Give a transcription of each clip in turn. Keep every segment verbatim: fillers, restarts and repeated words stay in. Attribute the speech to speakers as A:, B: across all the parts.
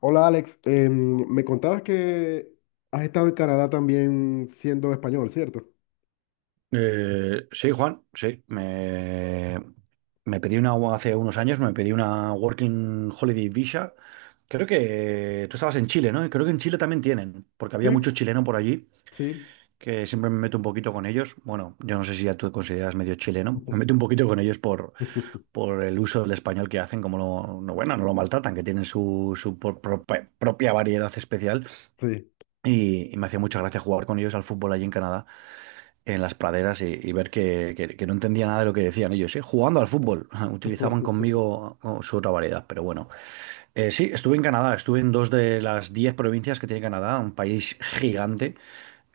A: Hola Alex, Em, me contabas que has estado en Canadá también siendo español, ¿cierto?
B: Eh, sí, Juan, sí. Me, me pedí una, hace unos años, me pedí una Working Holiday Visa. Creo que tú estabas en Chile, ¿no? Y creo que en Chile también tienen, porque
A: Sí,
B: había mucho chileno por allí,
A: sí.
B: que siempre me meto un poquito con ellos. Bueno, yo no sé si ya tú te consideras medio chileno. Me meto un poquito con ellos por, por el uso del español que hacen, como lo, no, bueno, no lo maltratan, que tienen su, su por- propa- propia variedad especial.
A: Sí.
B: Y, y me hacía mucha gracia jugar con ellos al fútbol allí en Canadá, en las praderas, y, y ver que, que- que no entendía nada de lo que decían ellos, ¿eh? Jugando al fútbol. Utilizaban conmigo oh, su otra variedad, pero bueno. Eh, sí, estuve en Canadá, estuve en dos de las diez provincias que tiene Canadá, un país gigante,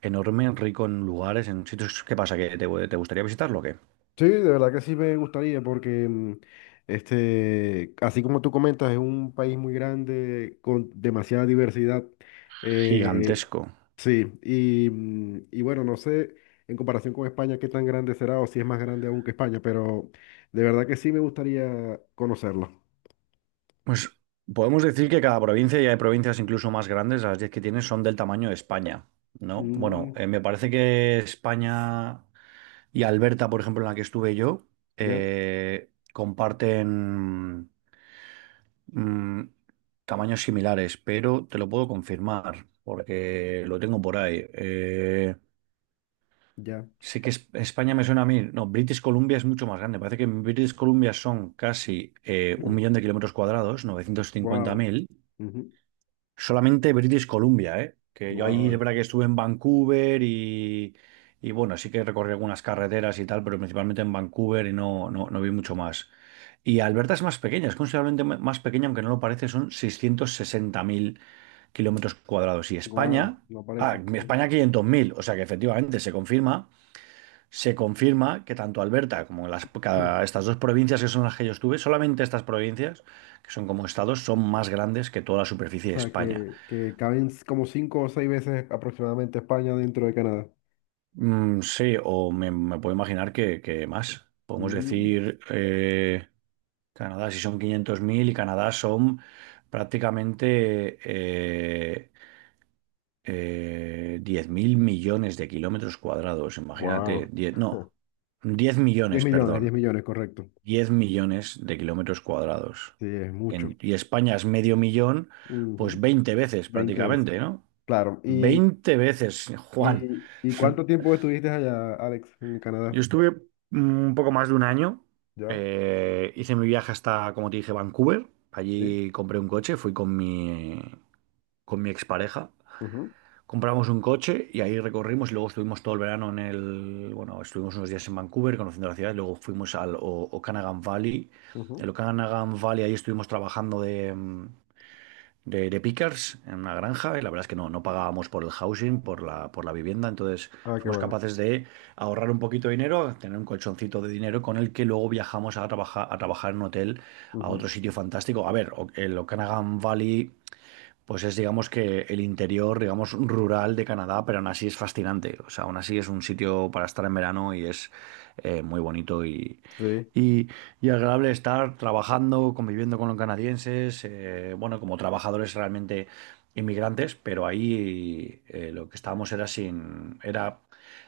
B: enorme, rico en lugares, en sitios. ¿Qué pasa? ¿Que te, te gustaría visitarlo o qué?
A: Sí, de verdad que sí me gustaría porque em, este, así como tú comentas, es un país muy grande con demasiada diversidad. Eh,
B: Gigantesco.
A: sí, y, mm, y bueno, no sé en comparación con España qué tan grande será o si es más grande aún que España, pero de verdad que sí me gustaría conocerlo.
B: Pues podemos decir que cada provincia, y hay provincias incluso más grandes, las diez que tiene son del tamaño de España, ¿no? Bueno,
A: Mm.
B: eh, me parece que España y Alberta, por ejemplo, en la que estuve yo,
A: ¿Ya?
B: eh, comparten mm, tamaños similares, pero te lo puedo confirmar porque lo tengo por ahí. Eh,
A: Ya.
B: sí que es- España me suena a mí. No, British Columbia es mucho más grande. Parece que en British Columbia son casi eh, un millón de kilómetros cuadrados, novecientos cincuenta
A: Wow.
B: mil. Solamente British Columbia, ¿eh? Que yo ahí es
A: Wow.
B: verdad que estuve en Vancouver y, y bueno, sí que recorrí algunas carreteras y tal, pero principalmente en Vancouver y no, no, no vi mucho más. Y Alberta es más pequeña, es considerablemente m- más pequeña, aunque no lo parece, son seiscientos sesenta mil kilómetros cuadrados. Y
A: Wow.
B: España,
A: No
B: ah,
A: parece. Ujú.
B: España quinientos mil, o sea que efectivamente se confirma, se confirma que tanto Alberta como las, cada- estas dos provincias que son las que yo estuve, solamente estas provincias, que son como estados, son más grandes que toda la
A: O
B: superficie de
A: sea
B: España.
A: que, que caben como cinco o seis veces aproximadamente España dentro de Canadá.
B: Mm, sí, o me, me puedo imaginar que, que más. Podemos decir, eh, Canadá si son quinientos mil y Canadá son prácticamente eh, eh, diez mil millones de kilómetros cuadrados.
A: Wow.
B: Imagínate, diez, no, diez
A: diez
B: millones,
A: millones, diez
B: perdón,
A: millones, correcto.
B: diez millones de kilómetros cuadrados.
A: Sí, es mucho.
B: En- y España es medio millón, pues
A: Ujú.
B: veinte veces
A: Veinte veces.
B: prácticamente, ¿no?
A: Claro. ¿Y,
B: Veinte veces, Juan.
A: y, y cuánto tiempo estuviste allá, Alex, en
B: Yo
A: Canadá?
B: estuve mm, un poco más de un año.
A: Ya.
B: eh, hice mi viaje hasta, como te dije, Vancouver.
A: Sí.
B: Allí compré un coche, fui con mi, con mi expareja.
A: Ujú,
B: Compramos un coche y ahí recorrimos y luego estuvimos todo el verano en el... Bueno, estuvimos unos días en Vancouver conociendo la ciudad. Y luego fuimos al O- Okanagan Valley.
A: ujú.
B: El Okanagan Valley, ahí estuvimos trabajando de, mm, de, de pickers en una granja y la verdad es que no, no pagábamos por el housing, por la, por la vivienda, entonces
A: Ah, qué
B: fuimos
A: bueno.
B: capaces de ahorrar un poquito de dinero, tener un colchoncito de dinero con el que luego viajamos a trabajar, a trabajar en un hotel a
A: Ujú.
B: otro sitio fantástico. A ver, o- el Okanagan Valley pues es, digamos que el interior, digamos, rural de Canadá, pero aún así es fascinante. O sea, aún así es un sitio para estar en verano y es eh, muy bonito y,
A: Sí,
B: y, y agradable estar trabajando, conviviendo con los canadienses, eh, bueno, como trabajadores realmente inmigrantes, pero ahí eh, lo que estábamos era sin, era,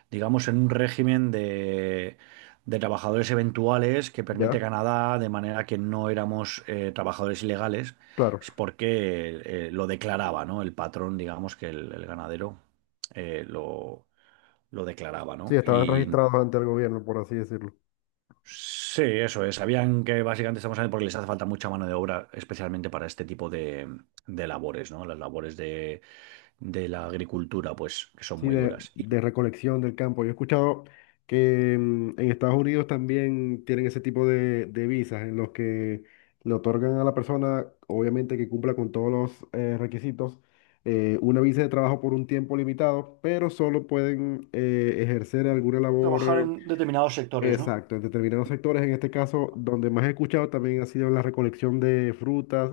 B: digamos, en un régimen de, de trabajadores eventuales que permite
A: ya,
B: Canadá, de manera que no éramos eh, trabajadores ilegales
A: claro.
B: es porque eh, lo declaraba, ¿no? El patrón, digamos que el, el ganadero eh, lo, lo declaraba,
A: Sí,
B: ¿no?
A: estaban
B: Y
A: registrados ante el gobierno, por así decirlo.
B: sí, eso es. Sabían que básicamente estamos hablando porque les hace falta mucha mano de obra, especialmente para este tipo de, de labores, ¿no? Las labores de, de la agricultura, pues, que son
A: Sí,
B: muy
A: de,
B: duras. Y
A: de recolección del campo. Yo he escuchado que mm, en Estados Unidos también tienen ese tipo de, de visas en los que le otorgan a la persona, obviamente que cumpla con todos los eh, requisitos, eh, una visa de trabajo por un tiempo limitado, pero solo pueden eh, ejercer alguna
B: trabajar
A: labor.
B: en determinados sectores, ¿no?
A: Exacto, en determinados sectores, en este caso, donde más he escuchado también ha sido en la recolección de frutas,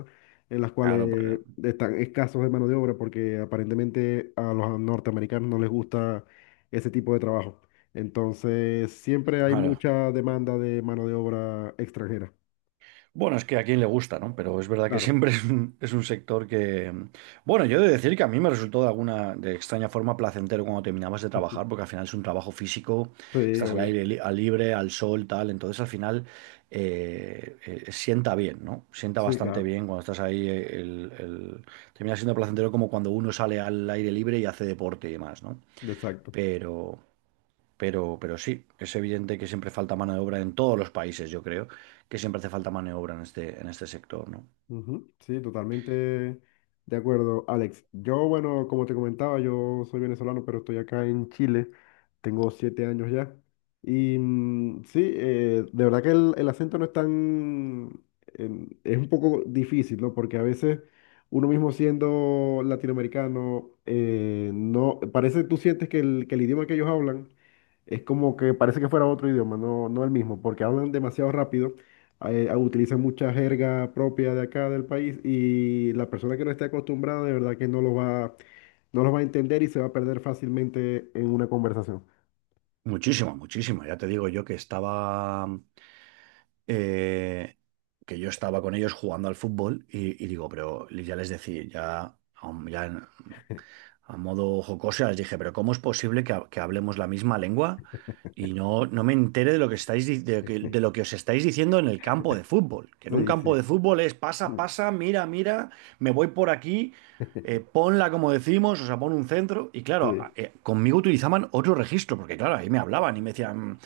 A: en las
B: Claro,
A: cuales
B: porque
A: están escasos de mano de obra, porque aparentemente a los norteamericanos no les gusta ese tipo de trabajo. Entonces, siempre hay
B: claro,
A: mucha demanda de mano de obra extranjera.
B: bueno, es que a quien le gusta, ¿no? Pero es verdad que
A: Claro.
B: siempre es un, es un sector que... Bueno, yo he de decir que a mí me resultó de alguna de extraña forma placentero cuando terminabas de trabajar, porque al final es un trabajo físico,
A: Sí,
B: estás al
A: obvio.
B: aire li- al libre, al sol, tal, entonces al final eh, eh, sienta bien, ¿no? Sienta
A: Sí,
B: bastante
A: claro.
B: bien cuando estás ahí, eh, el, el- termina siendo placentero como cuando uno sale al aire libre y hace deporte y demás, ¿no?
A: Exacto.
B: Pero... Pero, pero sí, es evidente que siempre falta mano de obra en todos los países, yo creo, que siempre hace falta mano de obra en este, en este sector, ¿no?
A: Ujú. Sí, totalmente de acuerdo, Alex. Yo, bueno, como te comentaba, yo soy venezolano, pero estoy acá en Chile. Tengo siete años ya. Y mm, sí, eh, de verdad que el, el acento no es tan... en- es un poco difícil, ¿no? Porque a veces uno mismo siendo latinoamericano, eh, no... Parece, tú sientes que el, que el idioma que ellos hablan es como que parece que fuera otro idioma, no, no el mismo, porque hablan demasiado rápido eh, utiliza mucha jerga propia de acá del país y la persona que no esté acostumbrada de verdad que no lo va, no lo va a entender y se va a perder fácilmente en una conversación.
B: Muchísimo, muchísimo. Ya te digo yo que estaba, eh, que yo estaba con ellos jugando al fútbol y, y digo, pero ya les decía, ya, aún- ya a modo jocosa, les dije, pero ¿cómo es posible que, ha- que hablemos la misma lengua y no, no me entere de lo que estáis, di- de, que- de lo que os estáis diciendo en el campo de fútbol? Que en un
A: Sí,
B: campo de
A: sí.
B: fútbol es pasa, pasa, mira, mira, me voy por aquí, eh, ponla como decimos, o sea, pon un centro. Y claro, a-
A: Sí,
B: eh, conmigo utilizaban otro registro, porque claro, ahí me hablaban y me decían,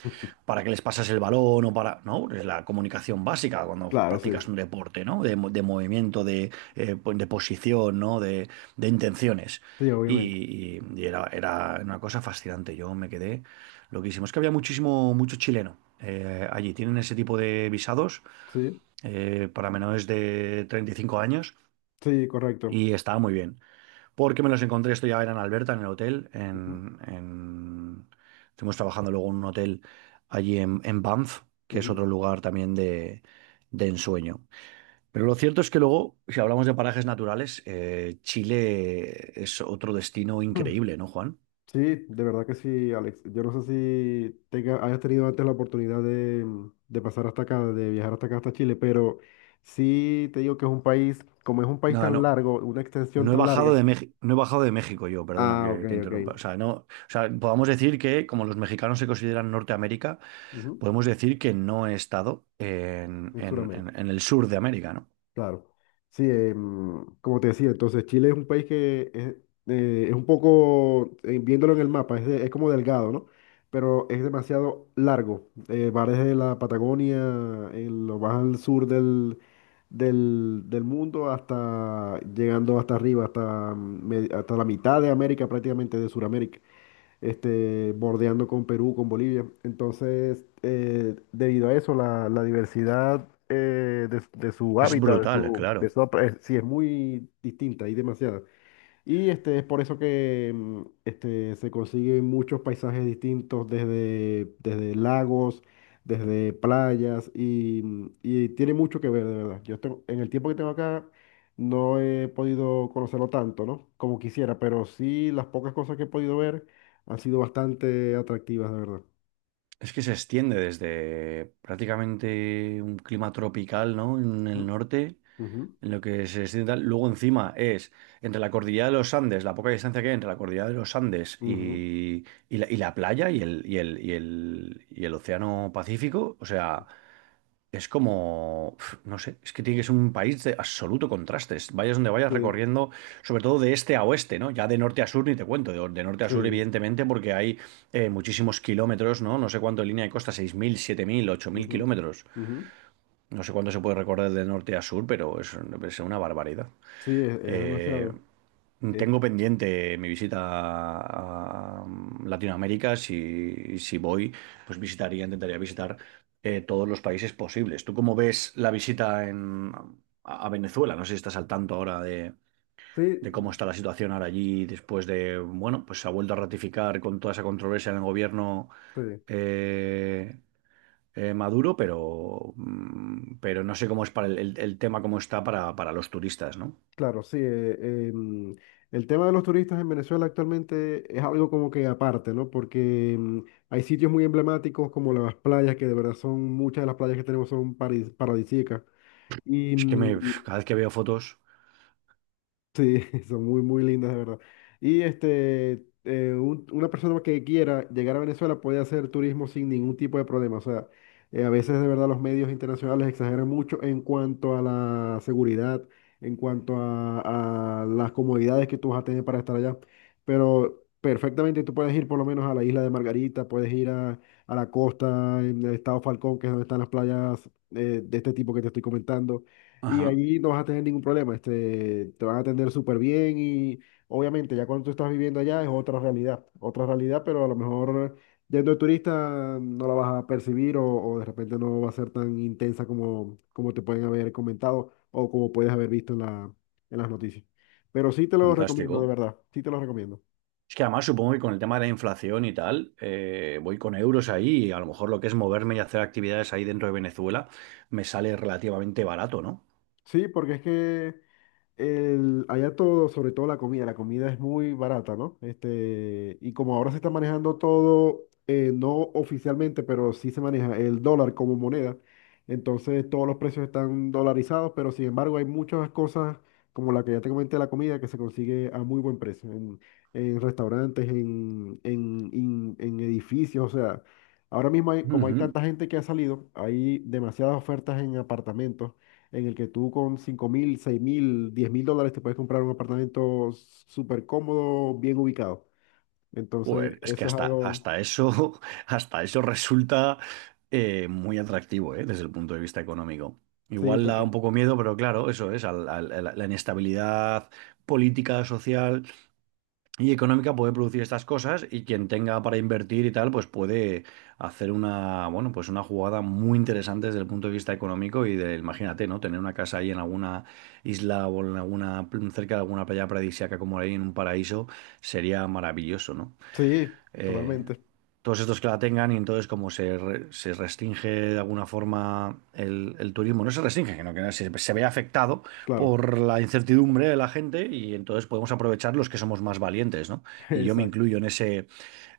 B: ¿para qué les pasas el balón o para? No, es la comunicación básica cuando
A: claro,
B: practicas
A: sí.
B: un deporte, ¿no? De, mo- de movimiento, de, eh, pues, de posición, ¿no? De, de intenciones.
A: Sí,
B: Y,
A: obviamente.
B: y- y era, era una cosa fascinante. Yo me quedé loquísimo. Es que había muchísimo, mucho chileno eh, allí. Tienen ese tipo de visados
A: Sí,
B: eh, para menores de treinta y cinco años
A: sí, correcto.
B: y estaba muy bien. Porque me los encontré, esto ya era en Alberta, en el hotel.
A: Ujú,
B: En, en- Estuvimos trabajando luego en un hotel allí en, en Banff, que es otro lugar también de, de ensueño. Pero lo cierto es que luego, si hablamos de parajes naturales, eh, Chile es otro destino
A: ujú.
B: increíble, ¿no, Juan?
A: Sí, de verdad que sí, Alex. Yo no sé si tenga, hayas tenido antes la oportunidad de, mm, de pasar hasta acá, de viajar hasta acá, hasta Chile, pero sí te digo que es un país, como es un país
B: Nada,
A: tan
B: no.
A: largo, una extensión
B: No he
A: tan
B: bajado
A: larga.
B: de México, no he bajado de México yo, perdona
A: Ah, ok,
B: que te interrumpa. O
A: ok.
B: sea, no, o sea, podamos decir que, como los mexicanos se consideran Norteamérica,
A: Ujú.
B: podemos decir que no he estado en,
A: En
B: en-
A: Sudamérica.
B: en- en el sur de América, ¿no?
A: Claro. Sí, em, como te decía, entonces Chile es un país que es, eh, es un poco, eh, viéndolo en el mapa, es, de- es como delgado, ¿no? Pero es demasiado largo. Eh, va desde la Patagonia, eh, lo vas al sur del, del, del mundo hasta llegando hasta arriba, hasta, mm, me- hasta la mitad de América, prácticamente de Sudamérica este, bordeando con Perú, con Bolivia. Entonces, eh, debido a eso, la, la diversidad eh, de, de su
B: Es
A: hábitat, de
B: brutal,
A: su,
B: claro.
A: de su, eh, sí, es muy distinta, hay demasiada. Y este, es por eso que mm, este, se consiguen muchos paisajes distintos, desde, desde lagos, desde playas, y, mm, y tiene mucho que ver, de verdad. Yo tengo- en el tiempo que tengo acá no he podido conocerlo tanto, ¿no? Como quisiera, pero sí las pocas cosas que he podido ver han sido bastante atractivas, de verdad.
B: Es que se extiende desde prácticamente un clima tropical, ¿no? En
A: Ujú,
B: el norte,
A: ujú,
B: en lo que se extiende tal. Luego encima es entre la cordillera de los Andes, la poca distancia que hay entre la cordillera de los Andes
A: ujú.
B: y, y la, y la playa y el, y el, y el, y el océano Pacífico. O sea, es como, pf, no sé, es que tiene que ser un país de absoluto contrastes. Vayas donde vayas
A: Sí,
B: recorriendo, sobre todo de este a oeste, ¿no? Ya de norte a sur ni te cuento, de, de norte a sur
A: sí.
B: evidentemente porque hay eh, muchísimos kilómetros, ¿no? No sé cuánto de línea de costa, seis mil, siete mil, ocho mil
A: Ujú,
B: kilómetros.
A: ujú.
B: No sé cuánto se puede recorrer de norte a sur, pero es, es una barbaridad.
A: Sí, es, es
B: Eh,
A: demasiado. Es-
B: tengo pendiente mi visita a a Latinoamérica. Si, si voy, pues visitaría, intentaría visitar eh, todos los países posibles. ¿Tú cómo ves la visita en, a a Venezuela? No sé si estás al tanto ahora de,
A: sí,
B: de cómo está la situación ahora allí después de, bueno, pues se ha vuelto a ratificar con toda esa controversia en el gobierno
A: sí.
B: eh, eh, Maduro, pero, mm, pero no sé cómo es para el, el- el tema, cómo está para, para los turistas, ¿no?
A: Claro, sí. eh, em, el tema de los turistas en Venezuela actualmente es algo como que aparte, ¿no? Porque em, hay sitios muy emblemáticos como las playas, que de verdad son, muchas de las playas que tenemos son paradis- paradisíacas. Y,
B: Es que me,
A: mm.
B: cada vez que veo fotos,
A: Sí, son muy, muy lindas, de verdad. Y este, eh, un- una persona que quiera llegar a Venezuela puede hacer turismo sin ningún tipo de problema. O sea, eh, a veces de verdad los medios internacionales exageran mucho en cuanto a la seguridad, en cuanto a, a las comodidades que tú vas a tener para estar allá. Pero perfectamente tú puedes ir por lo menos a la isla de Margarita, puedes ir a, a la costa en el estado Falcón, que es donde están las playas eh, de este tipo que te estoy comentando y
B: ajá,
A: allí no vas a tener ningún problema, este, te van a atender súper bien y obviamente ya cuando tú estás viviendo allá es otra realidad, otra realidad, pero a lo mejor yendo de turista no la vas a percibir o, o de repente no va a ser tan intensa como, como te pueden haber comentado o como puedes haber visto en la, en las noticias. Pero sí te lo recomiendo, de
B: fantástico.
A: verdad, sí te lo recomiendo.
B: Es que además supongo que con el tema de la inflación y tal, eh, voy con euros ahí y a lo mejor lo que es moverme y hacer actividades ahí dentro de Venezuela me sale relativamente barato, ¿no?
A: Sí, porque es que el, allá todo, sobre todo la comida, la comida es muy barata, ¿no? Este, y como ahora se está manejando todo, eh, no oficialmente, pero sí se maneja el dólar como moneda, entonces todos los precios están dolarizados, pero sin embargo hay muchas cosas, como la que ya te comenté, la comida, que se consigue a muy buen precio, en, en restaurantes, en, en, en- en edificios, o sea, ahora mismo hay- como hay
B: Ujú.
A: tanta gente que ha salido, hay demasiadas ofertas en apartamentos en el que tú con cinco mil, seis mil, diez mil dólares te puedes comprar un apartamento súper cómodo, bien ubicado. Entonces,
B: Joder, es que
A: eso es
B: hasta,
A: algo,
B: hasta eso, hasta eso resulta eh, muy atractivo, ¿eh? Desde el punto de vista económico.
A: sí,
B: Igual da un
A: total,
B: poco miedo, pero claro, eso es, al- al- la la inestabilidad política, social y económica puede producir estas cosas y quien tenga para invertir y tal, pues puede hacer una, bueno, pues una jugada muy interesante desde el punto de vista económico y de, imagínate, ¿no? Tener una casa ahí en alguna isla o en alguna, cerca de alguna playa paradisíaca como ahí en un paraíso sería maravilloso, ¿no?
A: sí,
B: eh,
A: totalmente,
B: todos estos que la tengan y entonces como se, re- se restringe de alguna forma el, el turismo, no se restringe, sino que se, se ve afectado
A: claro,
B: por la incertidumbre de la gente y entonces podemos aprovechar los que somos más valientes, ¿no? Y yo me
A: exacto,
B: incluyo en ese,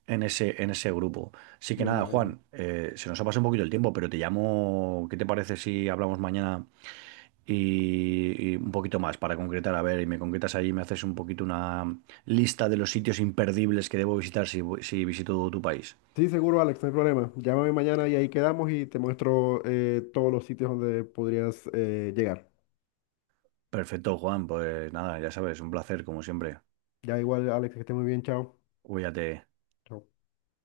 B: en ese, en ese grupo. Así que
A: me
B: nada,
A: imagino.
B: Juan, eh, se nos ha pasado un poquito el tiempo, pero te llamo, ¿qué te parece si hablamos mañana y, y un poquito más para concretar, a ver, y me concretas ahí, me haces un poquito una lista de los sitios imperdibles que debo visitar si, voy- si visito tu país.
A: Sí, seguro, Alex, no hay problema. Llámame mañana y ahí quedamos y te muestro eh, todos los sitios donde podrías eh, llegar.
B: Perfecto, Juan, pues nada, ya sabes, un placer como siempre.
A: Ya igual, Alex, que esté muy bien, chao.
B: Cuídate.
A: Chao.